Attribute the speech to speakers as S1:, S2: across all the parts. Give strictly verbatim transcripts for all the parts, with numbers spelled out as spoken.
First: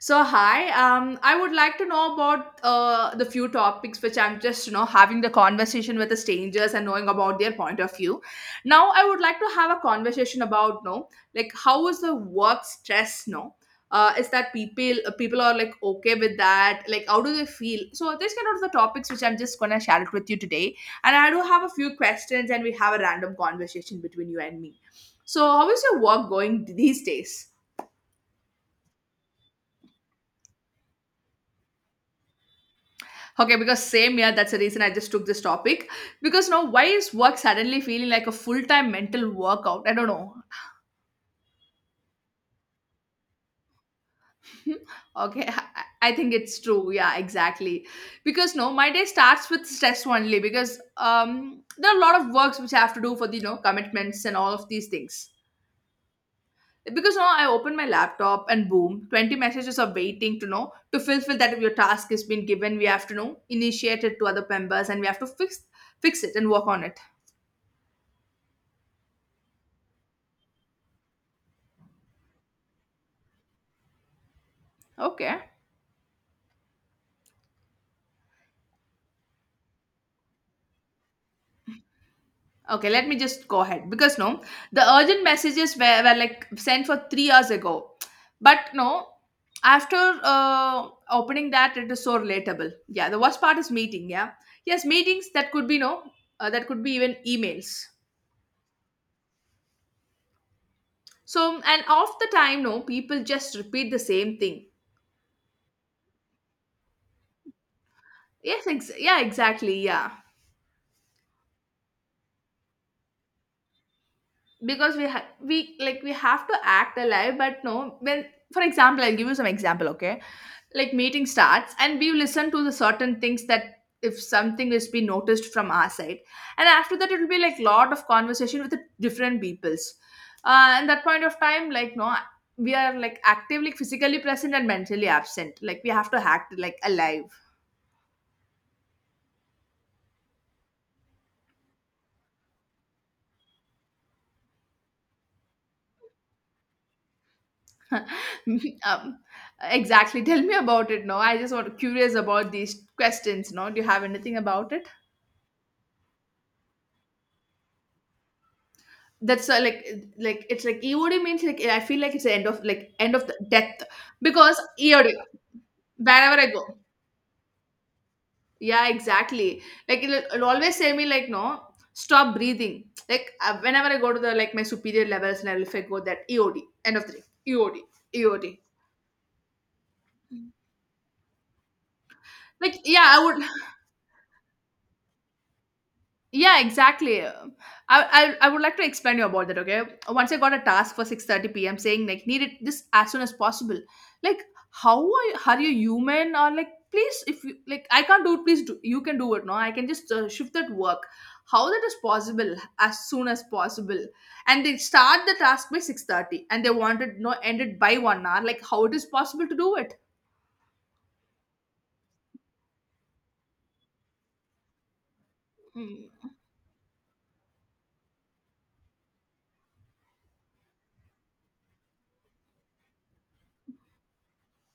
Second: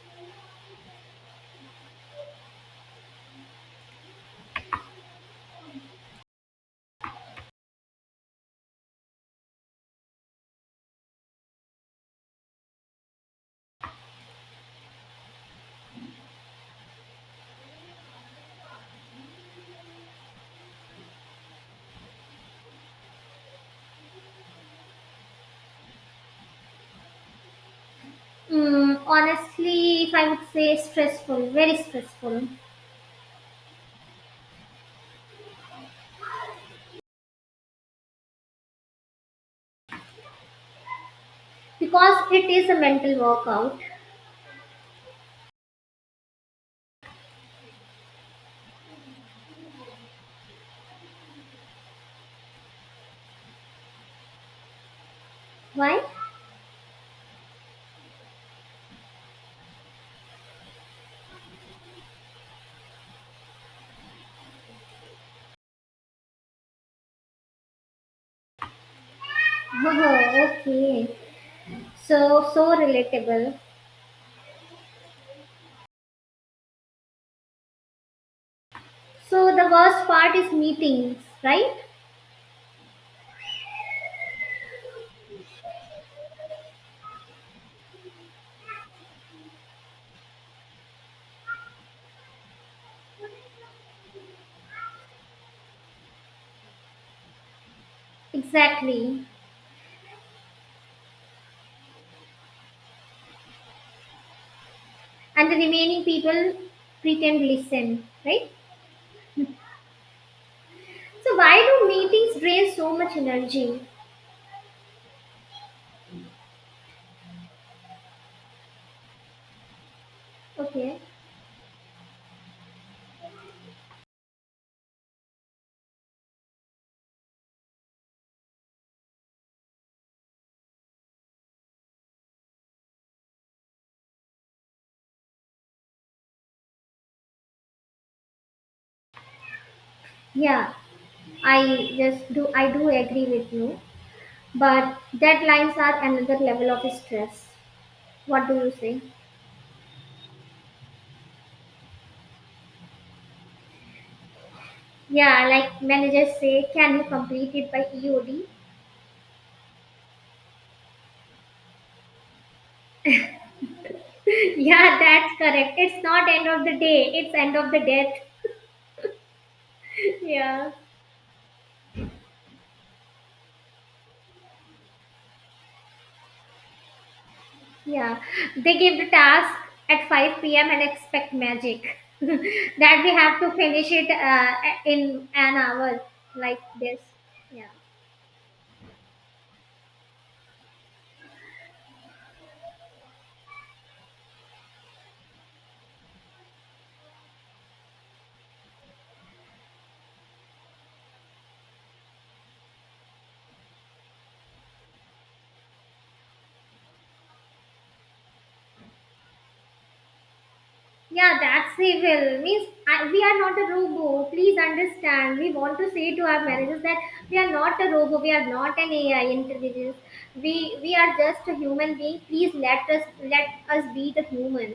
S1: So hi, um, I would like to know about uh, the few topics which I'm just you know having the conversation with the strangers and knowing about their point of view. Now I would like to have a conversation about no, like how is the work stress no. Uh, is that people uh, people are like okay with that, like how do they feel, so these kind of the topics which I'm just gonna share it with you today, and I do have a few questions and we have a random conversation between you and me. So how is your work going these days?
S2: Mm, honestly, if I would say stressful, very stressful,
S1: Okay, because same, yeah, that's the reason I just took this topic. Because now, why is work suddenly feeling like a full time mental workout? I don't know.
S2: because it is a mental workout.
S1: Okay, I I think it's true. Yeah, exactly. Because no, my day starts with stress only because um, there are a lot of works which I have to do for the you know commitments and all of these things.
S2: Why?
S1: Because now I open my laptop and boom, twenty messages are waiting to know to fulfill that your task has been given. We have to know initiate it to other members and we have to fix fix it and work on it.
S2: Oh, okay. So, so relatable.
S1: Okay.
S2: So, the worst part is meetings, right?
S1: Okay, let me just go ahead because no, the urgent messages were, were like sent for three hours ago, but no, after uh, opening that, it is so relatable. Yeah, the worst part is meeting. Yeah, yes, meetings that could be no, uh, that could be even emails.
S2: Exactly.
S1: So, and off the time, no, people just repeat the same thing.
S2: And the remaining people pretend listen, right?
S1: Yes, ex- yeah, exactly, yeah.
S2: So, why do meetings drain so much energy?
S1: because we ha- we like we have to act alive, but no, when, for example, I'll give you some example, okay. Like
S2: Okay.
S1: meeting starts and we listen to the certain things that if something is being noticed from our side, and after that it will be like lot of conversation with the different peoples, uh, and that point of time like no, we are like actively physically present and mentally absent, like we have to act like alive.
S2: Yeah, I just do, I do agree with you. But deadlines are another level of stress. What do you say?
S1: um, exactly, tell me about it, no, I just want curious about these questions, no, do you have anything about it?
S2: Yeah, like managers say, can you complete it by E O D?
S1: That's uh, like like it's like E O D means, like I feel like it's the end of, like end of the death, because
S2: Yeah,
S1: E O D,
S2: that's correct. It's not
S1: wherever I
S2: end of
S1: go,
S2: the day, it's end of the death.
S1: yeah exactly, like it'll, it'll
S2: Yeah.
S1: always say me like no, stop breathing, like uh, whenever I go to the, like my superior levels level, if I go that E O D, end of the day, E O D,
S2: Yeah.
S1: E O D,
S2: They give the task at five p m and expect magic.
S1: like
S2: That
S1: yeah
S2: we
S1: I
S2: have
S1: would.
S2: to finish it uh, in an hour like
S1: Yeah,
S2: this.
S1: exactly. Um,
S2: Yeah.
S1: I, I I would like to explain you about that. Okay, once I got a task for six thirty p m saying like need it this as soon as possible. Like how are you are you human, or like please, if you like I can't do it, please, do you can do it, no, I can just uh, shift that work. How that is possible as soon as possible, and they start the task by six thirty and they want it no ended by one hour. Like how it is possible to do
S2: Yeah, that's the Means I, we are not a robot. Please understand. We want to
S1: it?
S2: say to our managers that we are not a robot. We are not an A I intelligence. We we are just a human being. Please let us let us be the human.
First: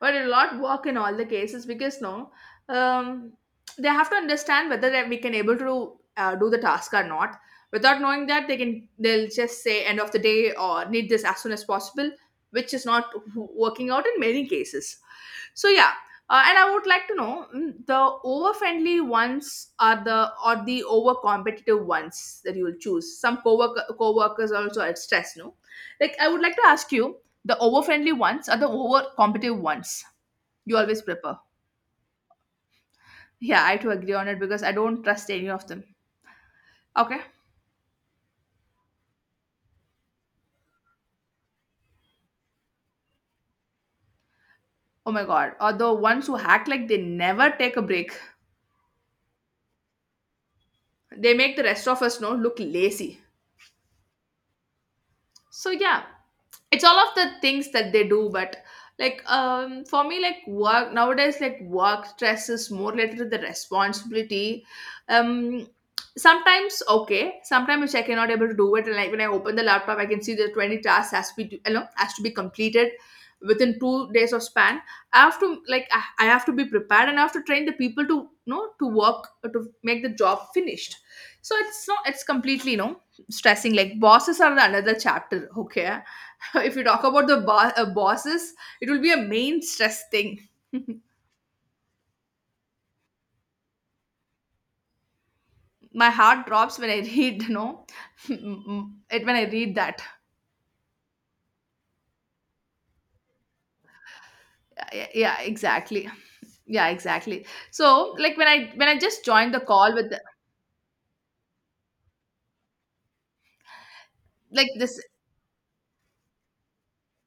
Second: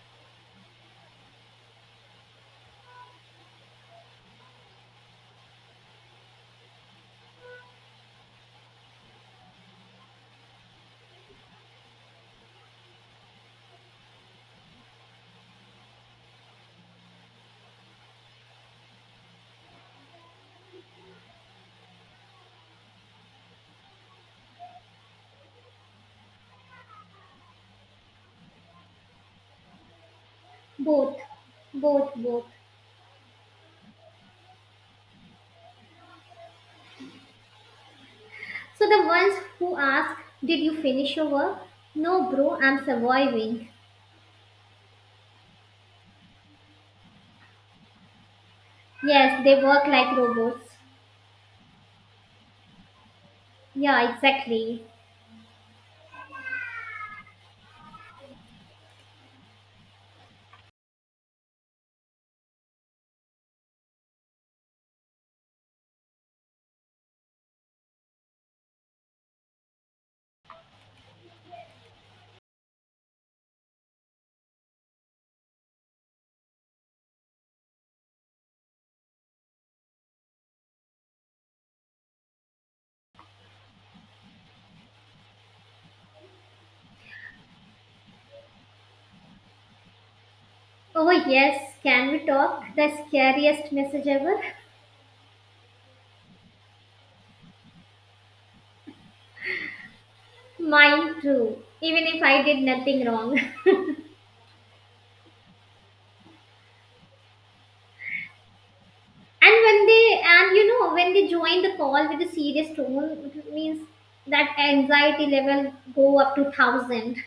S1: But it'll not work in all the cases because no, um, they have to understand whether that we can able to uh, do the task or not, without knowing that they can they'll just say end of the day or need this as soon as possible, which is not working out in many cases. So yeah, uh, and I would like to know, mm, the over friendly ones are the, or the over competitive ones that you will choose? Some co-worker co-workers also are stressed, no. Like I would like to ask you, the over friendly ones are the over competitive ones. You always
S2: Both,
S1: prefer.
S2: both, both.
S1: Yeah, I too agree on it because I don't trust any of them. Okay.
S2: So the ones who ask, "Did you finish your work?" No, bro. I'm surviving.
S1: Oh my god. Or the ones who act like they never take a break.
S2: Yes, they work like robots.
S1: They make the rest of us know look lazy.
S2: Yeah, exactly.
S1: So yeah, it's all of the things that they do, but like um for me, like work nowadays, like work stress is more related to the responsibility, um sometimes, okay, sometimes which I cannot able to do it. And like when I open the laptop I can see the twenty tasks has to be you know has to be completed within two days of span. I have to, like i I have to be prepared and I have to train the people to you know to work to make the job finished. So it's not, it's completely you know stressing, like bosses are another chapter, okay. If you talk about the bo- uh, bosses, it will be a main stress thing.
S2: Oh yes, can we talk? The scariest message ever.
S1: My heart drops when I read, you know it when I read that.
S2: Mine too, even if I did nothing wrong.
S1: Yeah, yeah exactly, yeah exactly. So like when i when I just
S2: And
S1: joined the
S2: when
S1: call with the,
S2: they, and you know, When they join the call with a serious tone, it means that
S1: like this,
S2: anxiety level go up to thousand.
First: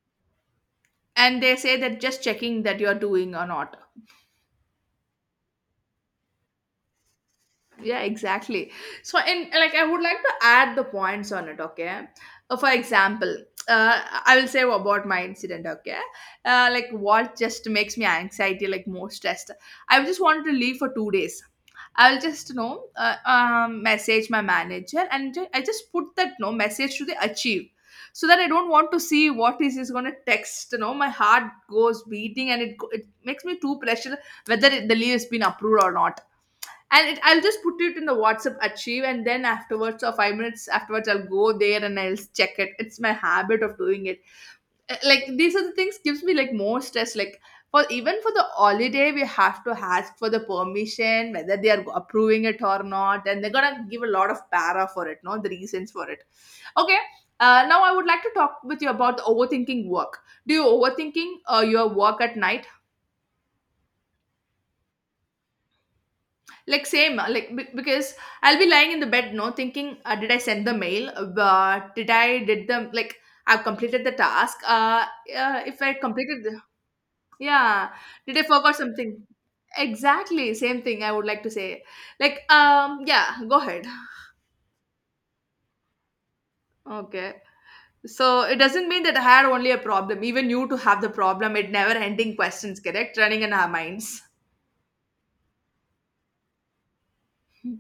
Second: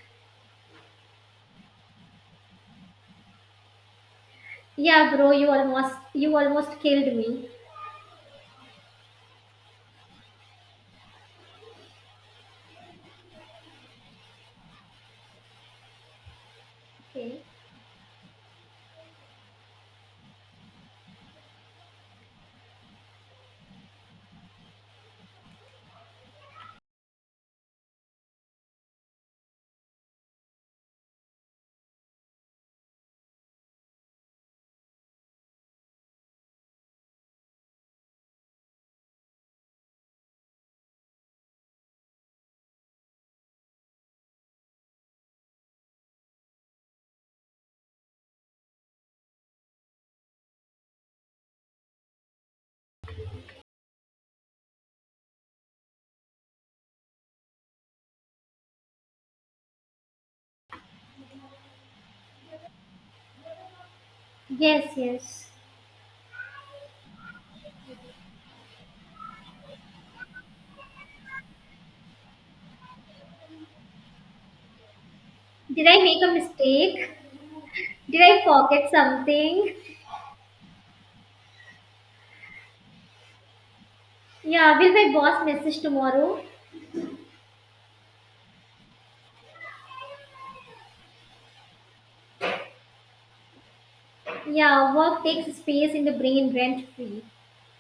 S1: and they say that just checking that you're doing or not.
S2: Yeah, bro, you almost, you almost killed me.
S1: Yeah, exactly. So, and like I would like to add the points on it, okay. Uh, for example, uh, I will say about my incident, okay. Uh, like what
S2: Okay.
S1: just makes me anxiety, like more stressed. I just wanted to leave for two days. I will just you know uh, um, message my manager, and ju- I just put that no message to the achieve, so that I don't want to see what is is going to text, you know my heart goes beating, and it go- it makes me too pressure, whether it, the leave has been approved or not. And it, I'll just put it in the WhatsApp Achieve, and then afterwards, or five minutes afterwards, I'll go there and I'll check it. It's my habit of doing it. Uh, Like these are the things gives me like more stress. Like for even for the holiday, we have to ask for the permission whether they are approving it or not, and they're gonna give a lot of para for it. No, the reasons for it. Okay. Uh, now I would like to talk with you about the overthinking work. Do you overthinking uh, your work at night?
S2: Yes, yes.
S1: Like same, uh, like be- because I'll be lying in the bed no, thinking, uh, did I send the mail, uh, did I did the like I've completed the task, uh, uh if
S2: Did
S1: I
S2: I make a
S1: completed the,
S2: mistake?
S1: yeah,
S2: Did
S1: did
S2: I
S1: I forgot
S2: forget
S1: something.
S2: something?
S1: Exactly same thing I would like to say. Like um yeah, go ahead.
S2: Yeah, will my boss message tomorrow?
S1: Okay, so it doesn't mean that I had only a problem, even you to have the problem. It never ending questions correct running in our minds.
S2: Yeah, work takes space in the brain rent free.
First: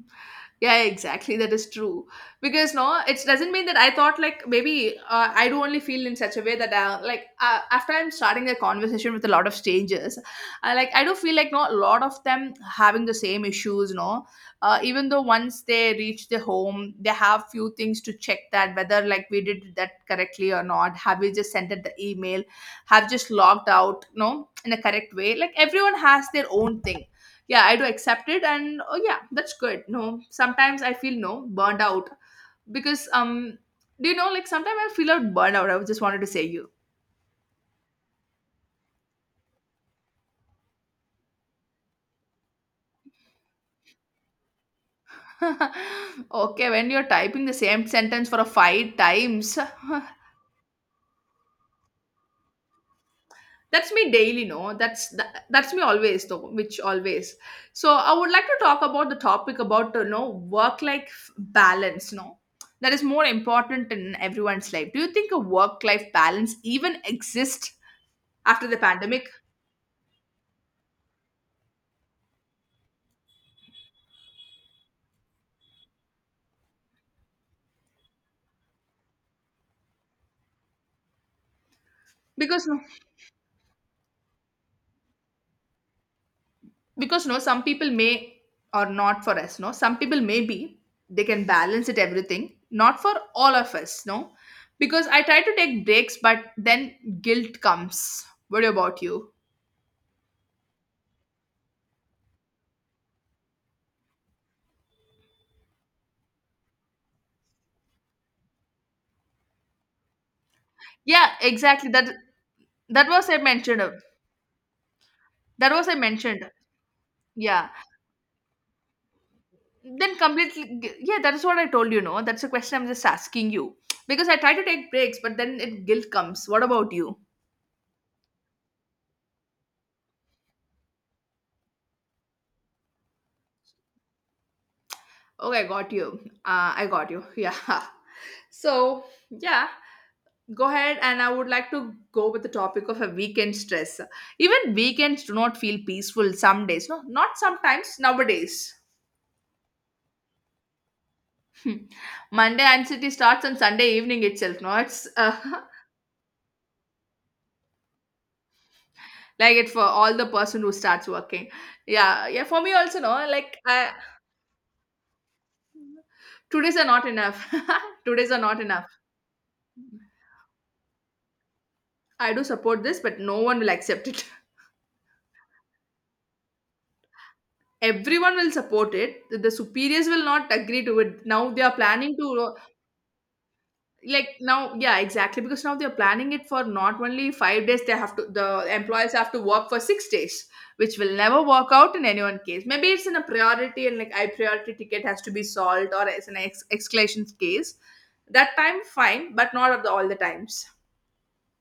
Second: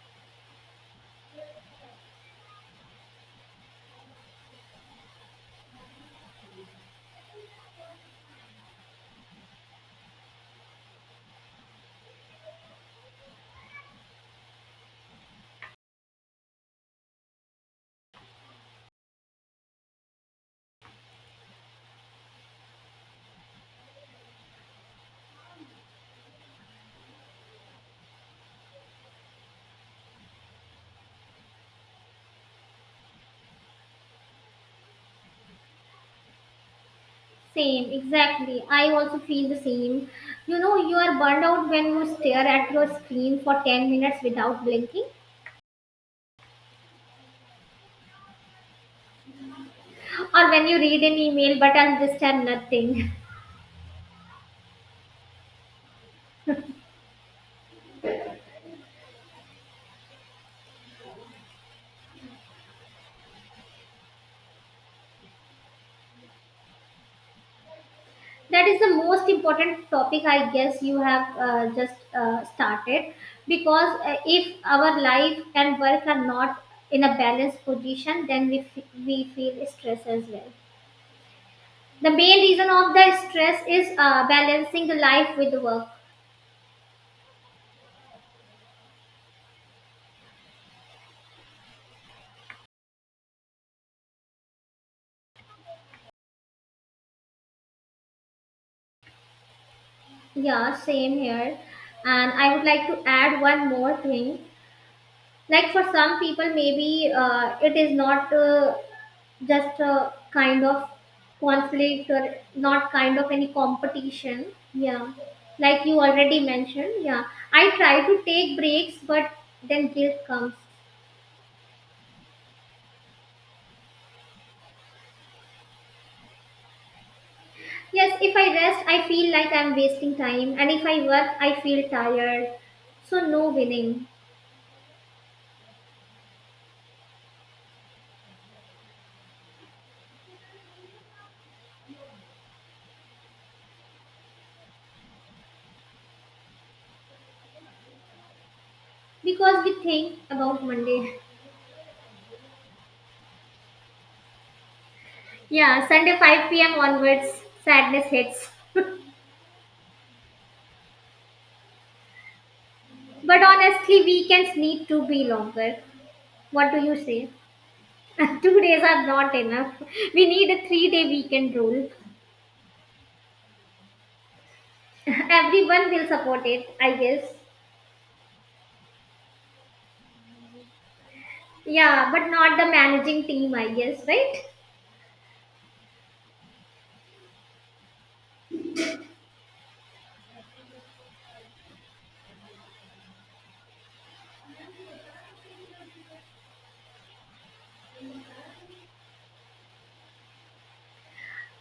S1: Yeah, exactly. That is true. Because no, it doesn't mean that I thought like maybe uh, I do only feel in such a way that uh, like uh, after I'm starting a conversation with a lot of strangers, I like I do feel like no, a lot of them having the same issues. No, uh, even though once they reach the home, they have few things to check that whether like we did that correctly or not. Have we just sent it the email? Have just logged out? No, in a correct way. Like everyone has their own thing. Yeah, I do accept it. And oh yeah, that's good. No, sometimes I feel no burned out, because um do you know, like sometimes I feel out burned out, I just wanted to say you.
S2: Same, exactly. I also feel the same. You know, you are burned out when you stare at your screen for ten minutes without blinking,
S1: Okay, when you're typing the same sentence for a five times.
S2: or when you read an email but understand nothing.
S1: That's me daily, no, that's that, that's me always, though, which always. So I would like to talk about the topic about you know work life balance, no, that is more important in everyone's life. Do you think a work life balance even exists after
S2: That
S1: the
S2: is the
S1: pandemic?
S2: most important topic, I guess, you have uh, just uh, started. Because uh, if our life and work are not in a balanced position, then we, f- we feel stress as well. The main
S1: because
S2: reason
S1: no,
S2: of the stress is uh, balancing the life with the work.
S1: because no, some people may, or not for us no, some people may be they can balance it everything, not for all of us no. Because I try to take breaks but then guilt comes, what about you?
S2: Yeah, same here. And I would like to add one more thing. Like for some people, maybe uh, it is not uh, just a kind of
S1: Yeah, exactly,
S2: conflict
S1: that.
S2: or not
S1: that
S2: kind
S1: was
S2: of
S1: i
S2: any
S1: mentioned
S2: competition. Yeah.
S1: that
S2: Like
S1: was I
S2: you already
S1: mentioned.
S2: mentioned. Yeah.
S1: Yeah.
S2: I try to take breaks, but then
S1: Then
S2: guilt comes.
S1: completely g- yeah, that is what I told you no. That's a question I'm just asking you. Because I try to take breaks but then it guilt comes, what about you?
S2: Yes, if I rest, I feel like I'm wasting time. And if I work, I feel tired. So no winning
S1: Okay, I got you. uh, I got you. Yeah. So yeah, go ahead. And I would like to go with the topic of a weekend stress. Even weekends do not feel peaceful some days, no, not sometimes, nowadays.
S2: because we think about Monday.
S1: Hmm. Monday anxiety starts on Sunday evening itself, no, it's uh,
S2: Yeah, Sunday five p m onwards, sadness hits.
S1: like it for all the person who starts working. Yeah, yeah, for me also, no,
S2: But
S1: like I,
S2: honestly, weekends need to be longer.
S1: two
S2: What
S1: days
S2: do
S1: are
S2: you
S1: not
S2: say?
S1: enough. Two days are
S2: Two
S1: not
S2: days
S1: enough.
S2: are not enough. We need a three day weekend rule.
S1: I do support this, but no one will accept it.
S2: Everyone will support it, I guess.
S1: Everyone will support it. The superiors will not agree to it. Now they are
S2: Yeah,
S1: planning
S2: but
S1: to,
S2: not the managing team, I guess,
S1: like
S2: right?
S1: now, yeah, exactly, because now they're planning it for not only five days, they have to, the employees have to work for six days, which will never work out in anyone's case. Maybe it's in a priority and like I priority ticket has to be solved or as an ex- escalation case, that time fine, but not of the all the times.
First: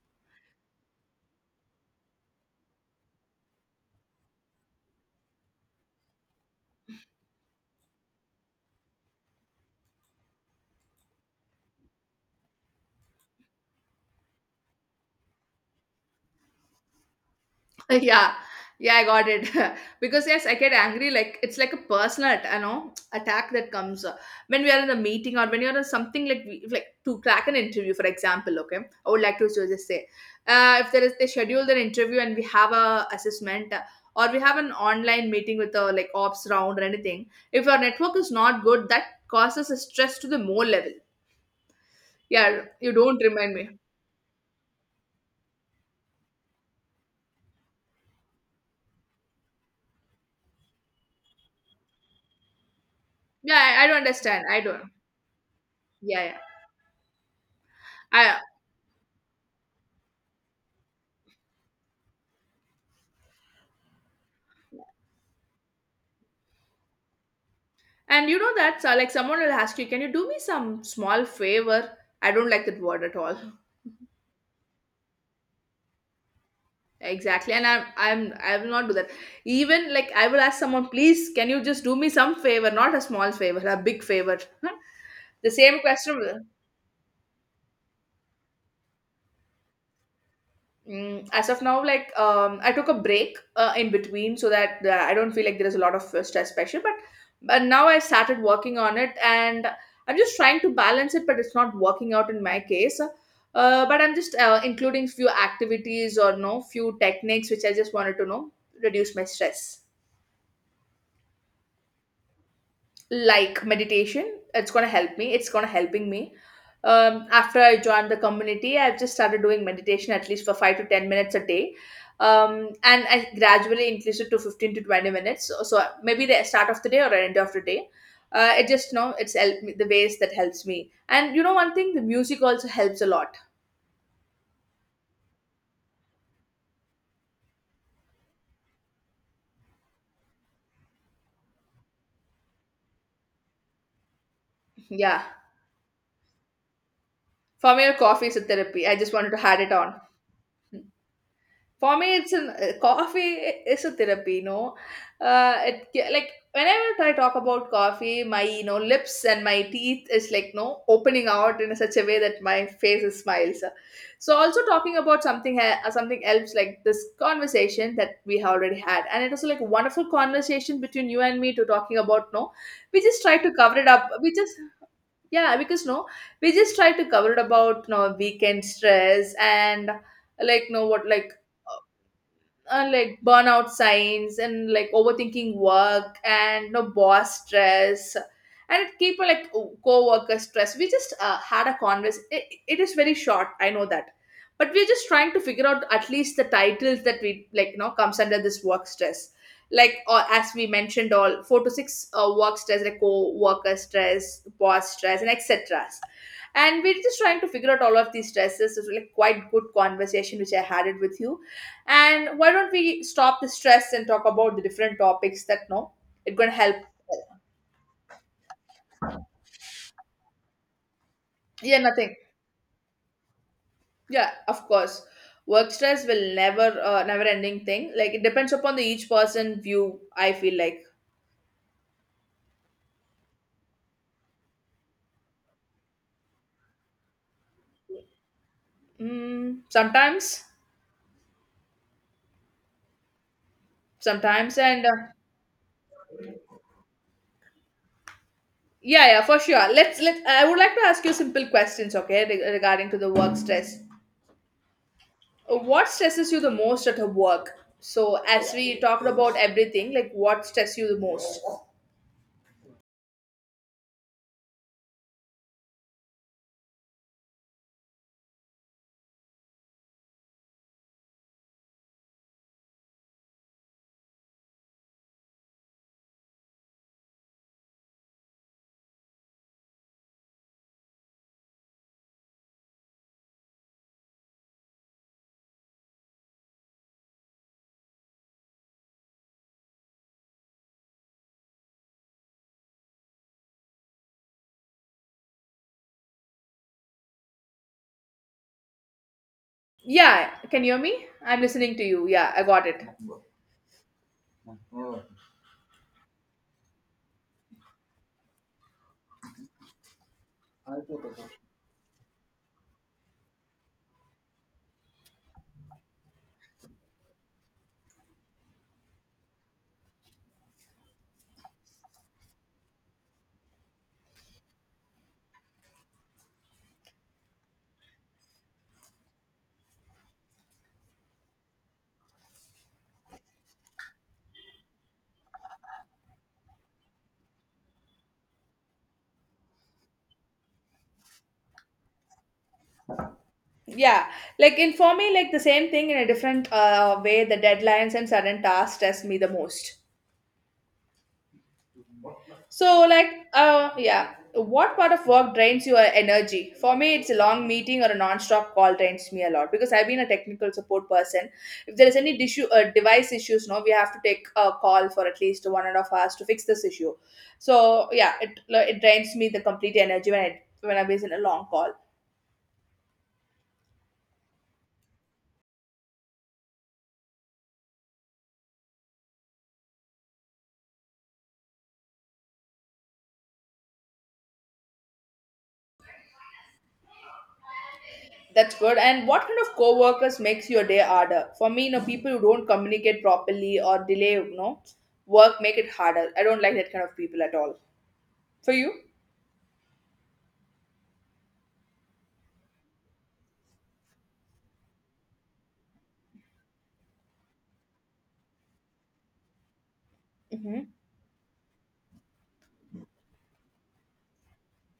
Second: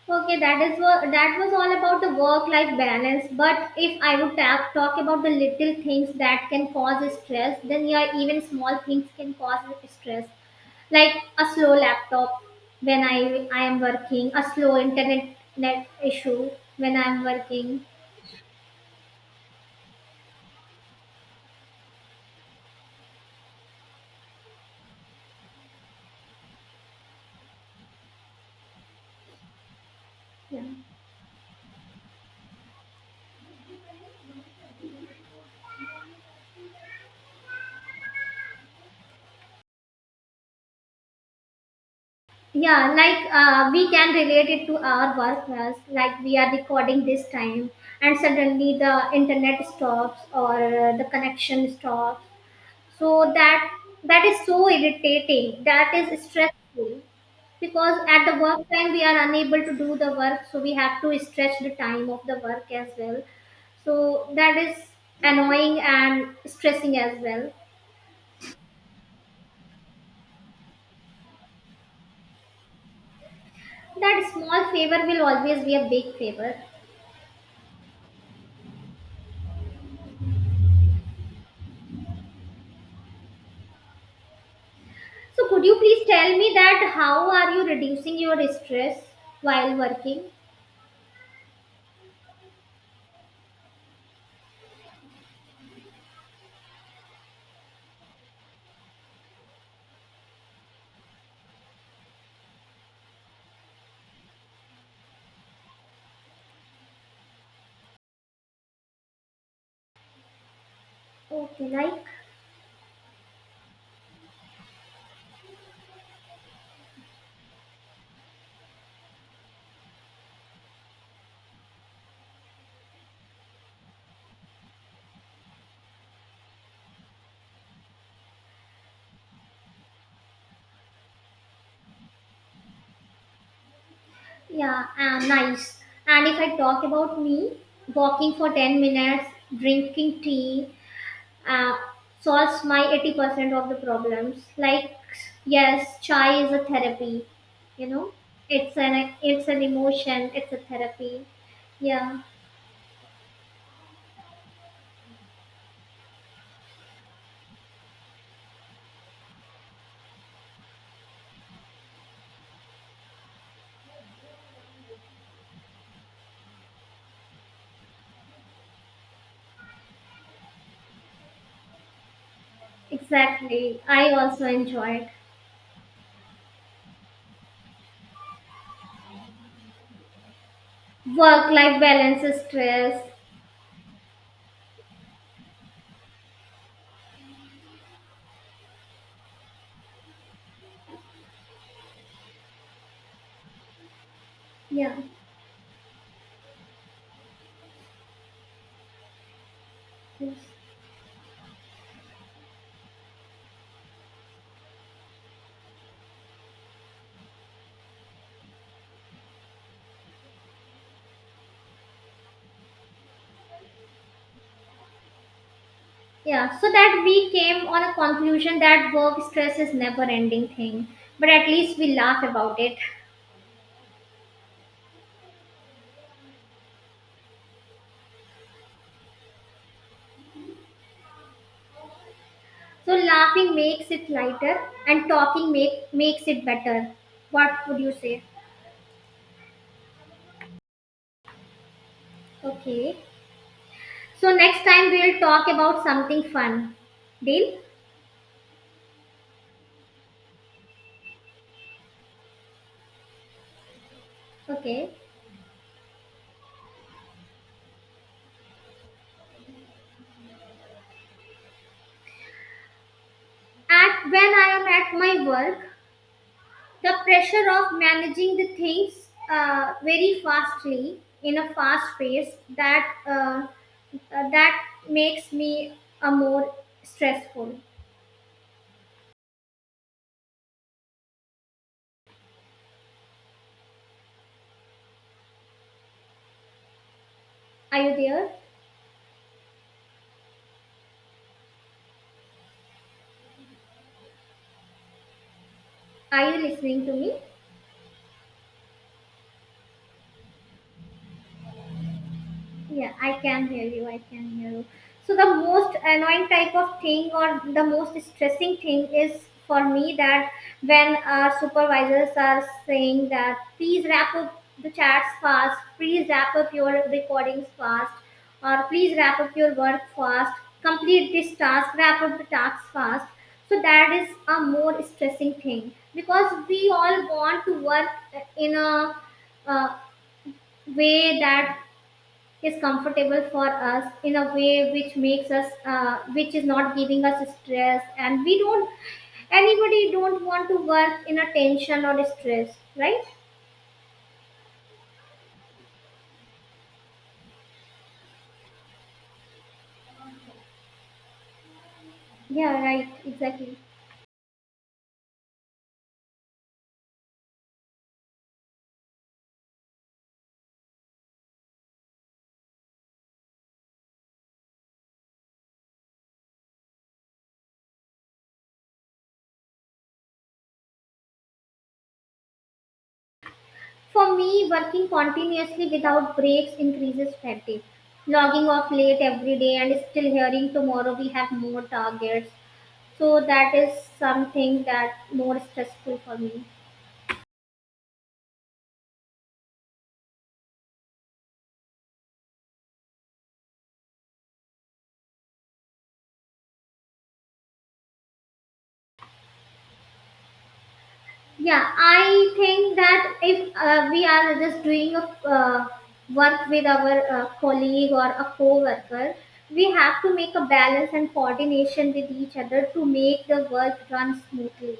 S2: Okay, that is what that was all about the work-life balance. But if I would ta- talk about the little things that can cause stress, then yeah, even small things can cause stress, like a slow laptop when I I am working, a slow internet net issue when I am working.
S1: Yeah, yeah, I got it. Because yes, I get angry, like it's like a personal at- you know attack that comes uh, when we are in a meeting or when you're in something like we- like to crack an interview, for example. Okay, I would like to so just say,
S2: Yeah,
S1: uh, if there is, they schedule an interview and we have a assessment, uh, or we have an online meeting with a, like, ops round or anything, if our network is not good, that causes a stress to the more level. Yeah,
S2: yeah,
S1: you
S2: like
S1: don't remind me.
S2: uh, we can relate it to our work as like we are recording this time, and suddenly the internet stops or uh, the connection stops so
S1: Yeah,
S2: that
S1: i, I don't
S2: that
S1: understand,
S2: is so
S1: i don't
S2: irritating, that
S1: Yeah,
S2: is
S1: yeah,
S2: stressful because at the
S1: I,
S2: work time we are unable to do the work so we have to stretch the time of the work as well, so that is annoying and stressing as well.
S1: and you know that's uh, like someone will ask you, can you do me some small favor? I don't like that word at all.
S2: That small favor will always be a big favor.
S1: Exactly, and I'm I'm I will not do that. Even like I will ask someone, please, can you just do me some favor, not a small favor, a big favor.
S2: So
S1: The
S2: could you
S1: same
S2: please
S1: question.
S2: tell
S1: will-
S2: me that how are you reducing your stress while working?
S1: Mm, as of now, like um, I took a break uh, in between so that uh, I don't feel like there is a lot of uh, stress pressure. But but now I started working on it, and I'm just trying to balance it, but it's not working out in my case. Uh, but I'm just uh, including few activities or no few techniques which I just wanted to know reduce my stress.
S2: Okay, like,
S1: Like meditation, it's going to help me, it's going to helping me, um, after I joined the community, I've just started doing meditation at least for five to ten minutes a day. Um, and I gradually increased it to fifteen to twenty minutes, so, so maybe the start of the day or end of the day, uh, it just you know it's helped me, the ways that helps me. And you know one thing, the music also helps a lot.
S2: yeah, uh, nice. And if I talk about me, walking for ten minutes, drinking tea, uh, solves my eighty percent of the problems. Like,
S1: Yeah,
S2: yes, chai is a therapy,
S1: for
S2: you
S1: me,
S2: know,
S1: coffee is a
S2: it's
S1: therapy, I just
S2: an,
S1: wanted to
S2: it's
S1: add
S2: an
S1: it on.
S2: emotion, it's a therapy.
S1: For me,
S2: Yeah,
S1: it's an uh, coffee is a therapy. You know, uh, it ca- like whenever I talk about coffee, my you know lips and my teeth is like no opening out in such a way that my face smiles. So also talking about something e- uh, something else, like this conversation that we have already had, and it was like a wonderful conversation between you and me to talking about no. We just try to cover
S2: exactly.
S1: it up.
S2: I
S1: We
S2: also
S1: just
S2: enjoy it.
S1: Yeah, because no, we just try to cover it about no weekend stress and like no what like
S2: Work-life balance is
S1: uh,
S2: stress.
S1: like burnout signs and like overthinking work and no boss stress, and it keep uh, like co-worker stress, we just uh, had a converse, it, it is very short, I know that, but we're
S2: Yeah.
S1: just trying to figure out at least the titles that we like you know comes under this work stress, like or
S2: Yes.
S1: as we mentioned, all four to six uh, work stress, like co-worker stress, boss stress and etc. And we're just trying to figure out all of these stresses. It's like quite good conversation which I had it with you. And why don't we stop the stress and talk about the different topics that no, it gonna
S2: Yeah, so
S1: help.
S2: that we came on a conclusion that work stress is never ending thing, but at least
S1: Yeah,
S2: we
S1: nothing.
S2: laugh about it.
S1: Yeah, of course. Work stress will never, uh, never ending thing. Like it depends upon the each person view. I feel like
S2: So laughing makes it lighter and talking make makes it better. What would you say?
S1: mm, sometimes.
S2: Okay. So
S1: Sometimes,
S2: next
S1: and
S2: time
S1: uh,
S2: we'll talk about something fun. Deal?
S1: yeah, yeah, for sure. Let's let. I would like to ask you simple questions, okay, reg- regarding to the work stress.
S2: Okay.
S1: Uh, What stresses you the most at a work? So as we talked about everything, like what stresses you the most?
S2: At When I am at my work, the pressure of managing the things uh, very fastly in a fast pace that uh, uh, that makes me a more stressful. Are you there? Are you listening to me?
S1: Yeah, can you hear me? I'm listening to you. Yeah, I got it.
S2: Yeah, I can hear you. I can hear you. So the most annoying type of thing or the most stressing thing is for me that when our supervisors are saying that please wrap up the chats fast, please wrap up your recordings fast, or please wrap up your work fast, complete this task, wrap up the task fast. So that is a more stressing thing because we all want to work in a uh, way that is comfortable for us in a way which makes us uh, which is not giving us stress, and we don't anybody don't want to work in a tension or stress, right?
S1: Yeah, like, in for me, like, the same thing in a different uh, way. The deadlines and sudden tasks stress me the most.
S2: Yeah,
S1: So,
S2: right,
S1: like,
S2: exactly.
S1: uh, yeah, what part of work drains your energy? For me, it's a long meeting or a non-stop call drains me a lot because I've been a technical support person. If there is any issue, uh, device issues, no, we have to take a call for at least one and a half hours to fix this issue. So, yeah, it it drains me the complete energy when I when I'm in a long call.
S2: For me working continuously without breaks increases fatigue, logging off late every day and still hearing tomorrow we have more targets. So that is something that more stressful for me.
S1: That's good. And what kind of coworkers makes your day harder? For me, you know, people who don't communicate properly or delay, you know, work make it harder. I don't like that kind of people at all. For you?
S2: Yeah, I think that if uh, we are just doing a uh, work with our uh, colleague or a co-worker, we have to make a
S1: Mhm.
S2: balance and coordination with each other to make the work run smoothly.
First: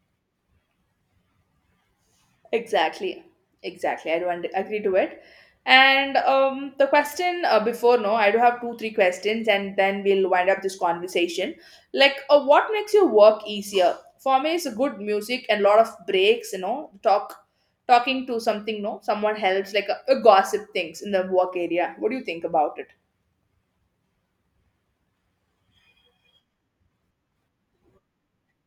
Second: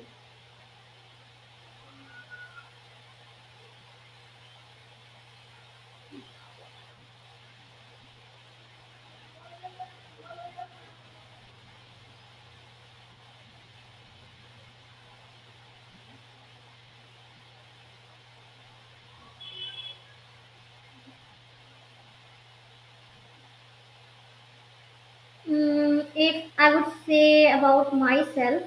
S1: Exactly, exactly. I do und- agree to it. And um, the question uh, before, no, I do have two, three questions, and then we'll wind up this conversation. Like, uh, what makes your work easier? For me, it's good music and lot of breaks. You know, talk, talking to something. No, someone helps, like a, a gossip things in the work area. What do you think about it?
S2: Mm, if I would say about myself,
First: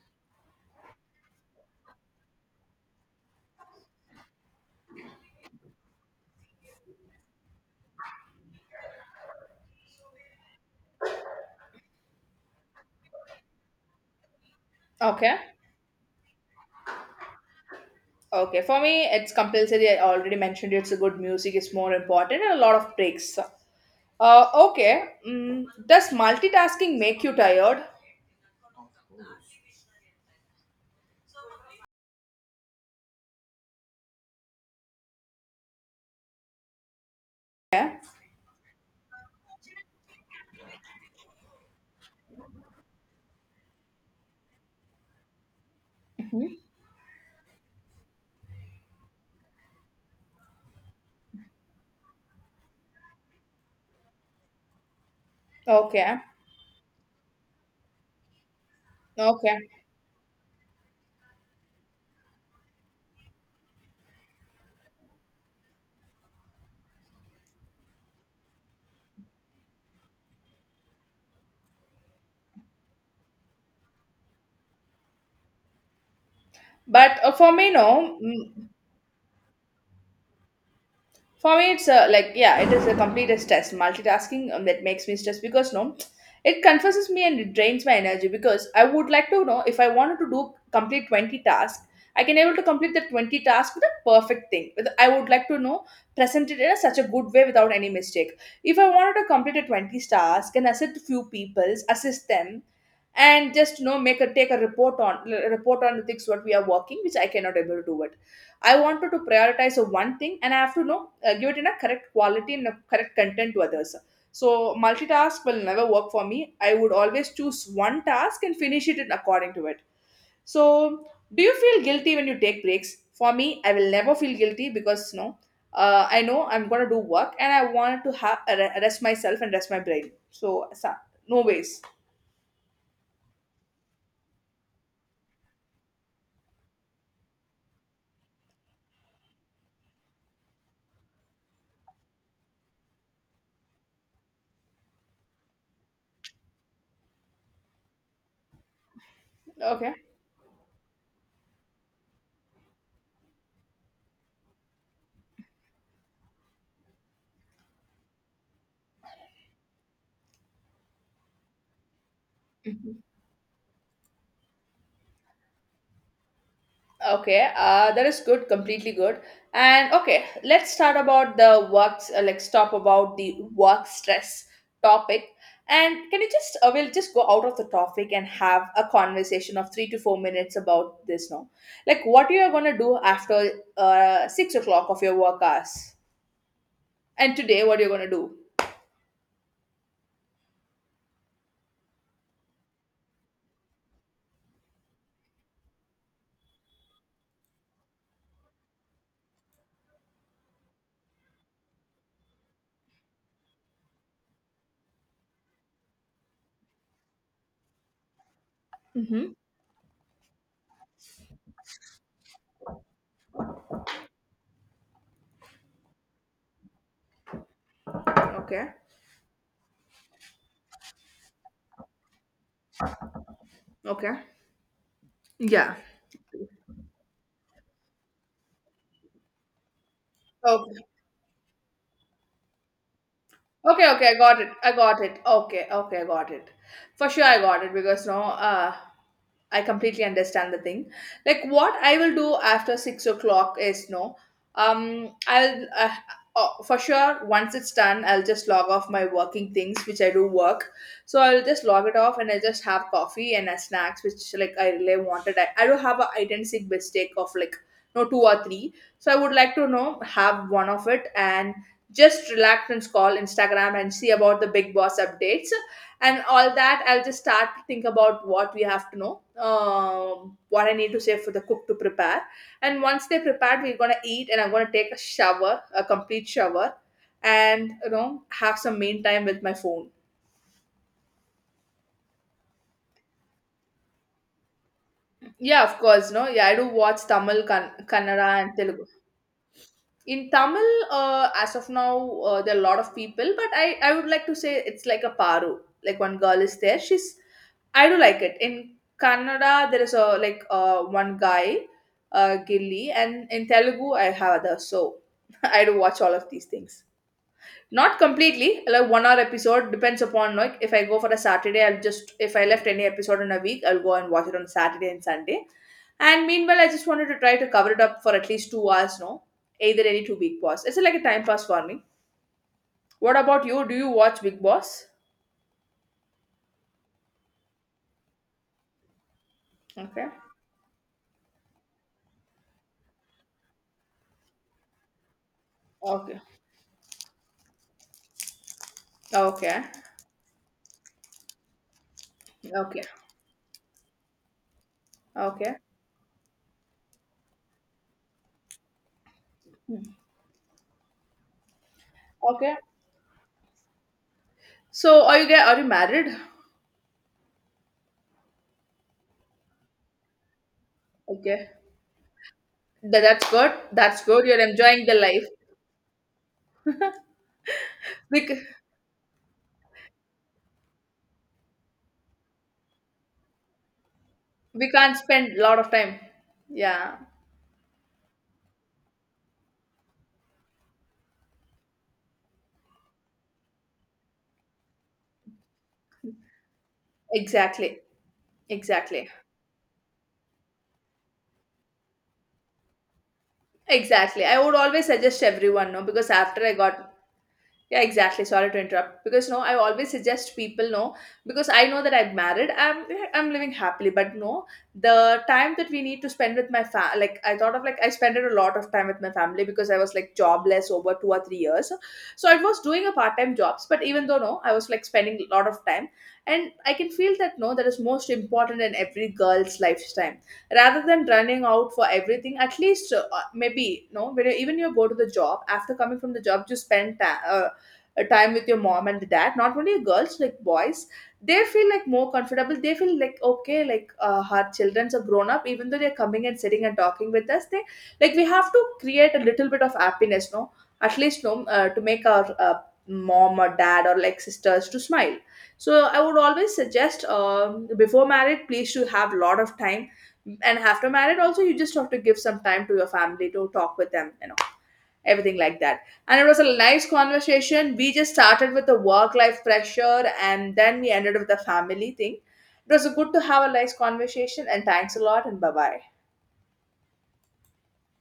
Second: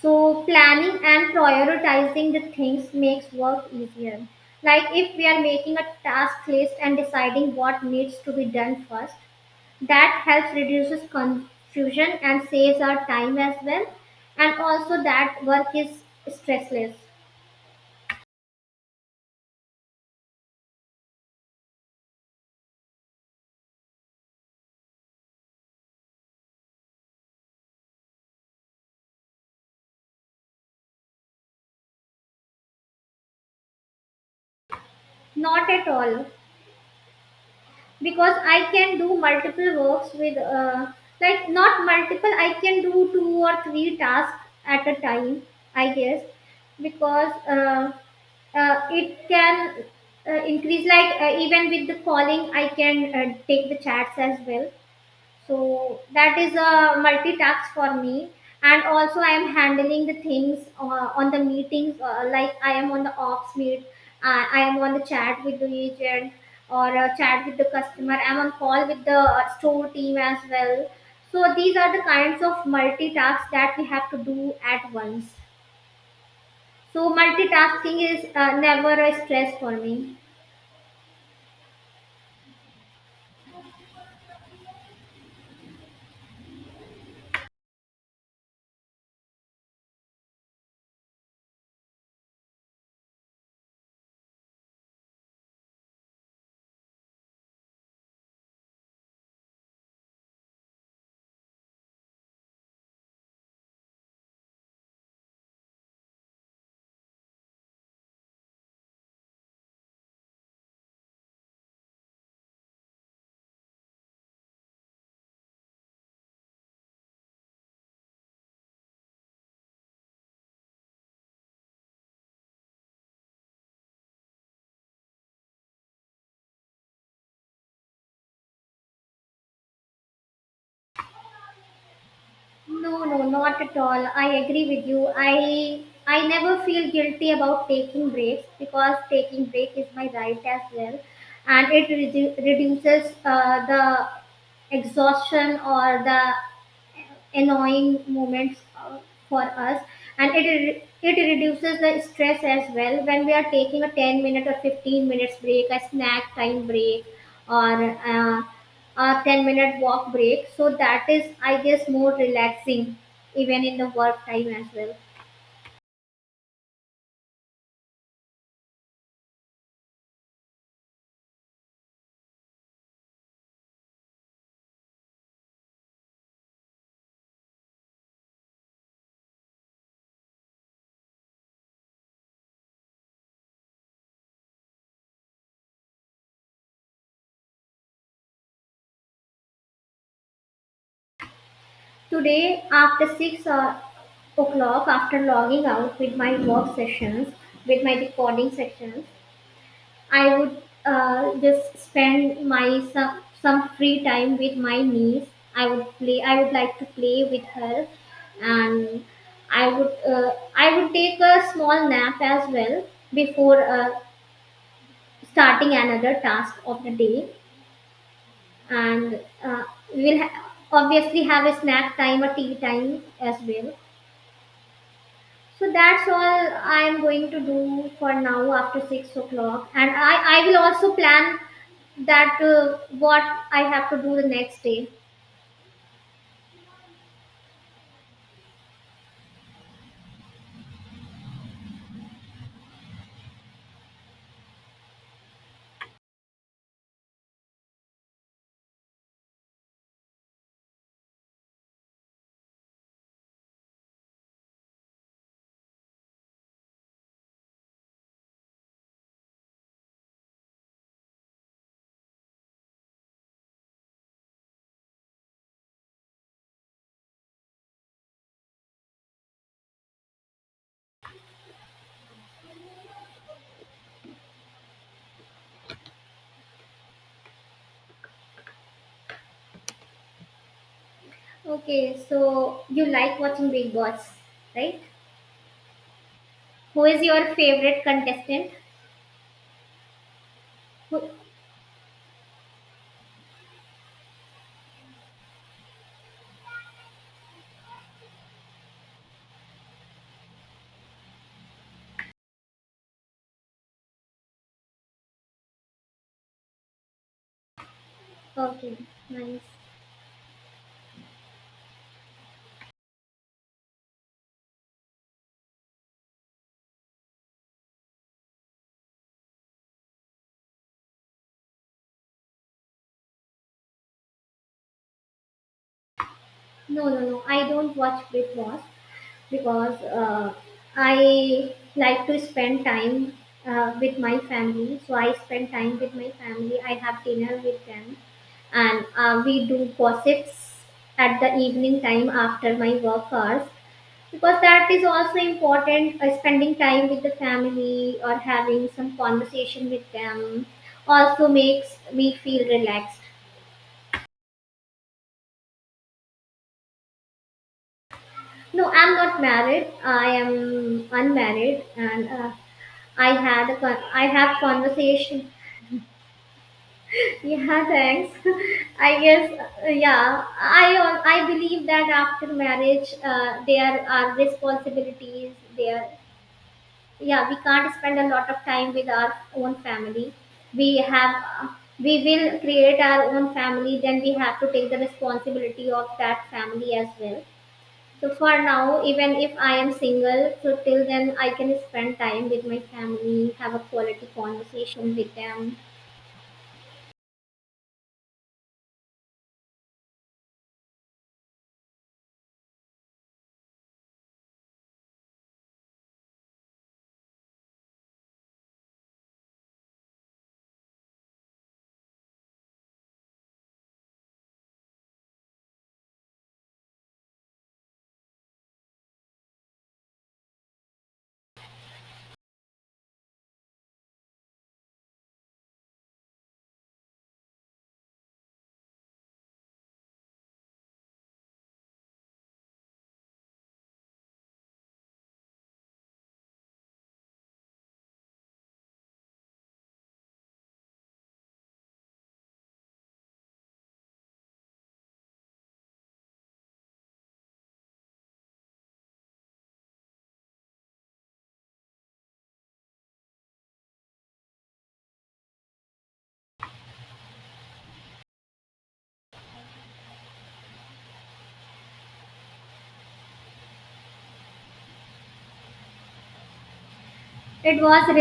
S2: so planning and prioritizing the things makes work easier. Like if we are making a task list and deciding what needs to be done first, that helps reduces confusion and saves our time as well, and also
S1: Okay.
S2: that work is stressless.
S1: Okay, for me, it's compulsory. I already mentioned it's a good music is more important and a lot of breaks. Uh, okay. Mm, does multitasking make you tired?
S2: Not at all,
S1: Yeah.
S2: because I can do multiple works with uh, like not multiple I can do two or three tasks at a time, I guess,
S1: Mhm.
S2: because uh, uh, it can uh, increase like uh, even with the calling I can uh, take the chats as well. So
S1: Okay.
S2: that is a multitask for me. And also, I am
S1: Okay.
S2: handling the things uh, on the meetings, uh, like I am on the ops meet, I I am on the chat with the agent or uh, chat with the customer. I am on call with the uh, store team as well. So these are the kinds of multitasks that we have to do at once. So
S1: But uh, for me,
S2: multitasking
S1: no.
S2: is uh,
S1: Mm,
S2: never a stress for me.
S1: for me, it's uh, like, yeah, it is a complete stress. Multitasking um, that makes me stressed because, no, it confuses me and it drains my energy because I would like to know if I wanted to do complete twenty tasks, I can able to complete the twenty tasks with a perfect thing. With- I would like to know, present it in a, such a good way without any mistake. If I wanted to complete a twenty task and assist few people, assist them, and just you know make a take a report on report on the things what we are working which I cannot able to do it. I wanted to prioritize a one thing, and I have to know uh, give it in a correct quality and a correct content to others. So multitask will never work for me. I would always choose one task and finish it in according to it. So do you feel guilty when you take breaks? For me, I will never feel guilty because no, uh, I know I'm gonna do work and I want to have rest myself and rest my brain. So sa- no ways.
S2: No, no, not at all. I agree with you. I I never feel guilty about taking breaks because taking break is my right as well, and it redu- reduces uh, the exhaustion or the annoying moments uh, for us,
S1: Okay.
S2: and it re- it reduces the stress as well when we are taking a ten minute or fifteen minutes break, a snack time break, or uh, a ten minute walk break, so that is, I guess, more relaxing even in the work time as well.
S1: Okay, uh, that is good, completely good. And okay, let's start about the works. Uh, let's talk about the work stress topic. And can you just uh, we'll just go out of the topic and have a conversation of three to four minutes about this now, like what you are gonna do after uh, six o'clock of your work hours, and today what you're gonna do.
S2: Today after six uh, o'clock, after logging out with my work sessions, with my recording sessions, I would uh, just spend my some some free time with my niece. I would play. I would like to play with her, and
S1: Mm-hmm.
S2: I would, uh, I would take a small nap as well before uh, starting another task of the day,
S1: Okay.
S2: and uh, we will ha- obviously have a snack time, a tea time as well.
S1: Okay.
S2: So
S1: Yeah.
S2: that's all I am going to do for now after six o'clock, and I I will
S1: Okay.
S2: also plan that uh, what I have
S1: Okay,
S2: to
S1: okay,
S2: do
S1: I
S2: the
S1: got it.
S2: next
S1: I
S2: day.
S1: got it. Okay, okay, I got it. For sure, I got it because no, uh, I completely understand the thing. Like what I will do after six o'clock is no, um, I'll uh, uh, for sure once it's done, I'll just log off my working things which I do work. So I'll just log it off and I just have coffee and uh, snacks which like I really wanted. I, I do have a identical mistake of like no two or three. So I would like to know have one of it and just relax and scroll Instagram and see about the Big Boss updates and all that. I'll just start to think about what we have to know, um, what I need to say for the cook to prepare. And once they prepared, we're gonna eat, and I'm gonna take a shower, a complete shower, and you know have some main time with my phone.
S2: Okay, so you like watching Big Boss, right?
S1: Yeah, of course, no, yeah, I do
S2: Who is
S1: watch
S2: your
S1: Tamil, kan-
S2: favorite
S1: Kannada,
S2: contestant?
S1: and Telugu. In Tamil,
S2: Who,
S1: uh, as of now, uh, there are a lot of people, but I, I would like to say it's like a paru. Like one girl is there, she's I do like it. In Kannada, there is a like uh, one guy, uh, Gilli, and in Telugu, I have others. So I do watch all of these things. Not completely,
S2: okay,
S1: like one hour
S2: nice.
S1: episode depends upon like if I go for a Saturday, I'll just if I left any episode in a week, I'll go and watch it on Saturday and Sunday. And meanwhile, I just wanted to try to cover it up for at least two hours. No, either any two Big Boss. It's like a time pass for me. What about you? Do you watch Big Boss?
S2: No, no, no. I don't watch Big Boss, because
S1: Okay.
S2: uh, I like to spend time uh, with my family. So I spend time with my
S1: Okay.
S2: family. I have dinner with them, and uh, we do
S1: Okay.
S2: gossips at the evening time after my
S1: Okay.
S2: work hours, because that is also
S1: Okay.
S2: important. Uh, spending time with the family or having some conversation with them also makes me feel
S1: Okay.
S2: relaxed.
S1: So are you guys are you married?
S2: No, I'm not married. I am
S1: Okay.
S2: unmarried, and uh,
S1: Tha-
S2: I
S1: that's
S2: had
S1: good.
S2: a con-
S1: That's
S2: I
S1: good.
S2: have
S1: You're enjoying the life.
S2: conversation. Yeah, thanks.
S1: We c-
S2: I guess uh, yeah. I al- I believe that after marriage, uh, there are
S1: we can't
S2: responsibilities.
S1: spend a lot of
S2: There,
S1: time. Yeah.
S2: yeah, we can't spend a lot of time with our own family. We have uh, we will create our own family. Then we have to take the responsibility of that family as well.
S1: Exactly.
S2: So for now,
S1: Exactly.
S2: even if I am single, so till then I can spend time with my family, have a quality
S1: Exactly. I would always
S2: conversation with
S1: suggest
S2: them.
S1: everyone, no, because after I got Yeah, exactly. Sorry to interrupt because no, I always suggest people no because I know that I'm married. I'm I'm living happily, but no, the time that we need to spend with my fa like I thought of, like, I spent a lot of time with my family because I was like jobless over two or three years, so I was doing a part time jobs. But even though no, I was like spending a lot of time, and I can feel that no, that is most important in every girl's lifetime. Rather than running out for everything, at least uh, maybe no, when you, even you go to the job after coming from the job, you spend time a time with your mom and dad, not only girls like boys, they feel like more comfortable, they feel like okay, like uh, our children's are grown up, even though they're coming and sitting and talking with us, they like we have to create a little bit of happiness no, at least no uh, to make our uh, mom or dad or like sisters to smile, so I would always suggest, um, before marriage please to have a lot of time, and after marriage also you just have to give some time to your family to talk with them, you know, everything like that. And it was a nice conversation. We just started with the work life pressure and then we ended with the family thing. It was good to have a nice conversation and thanks a lot and bye bye.
S2: It was really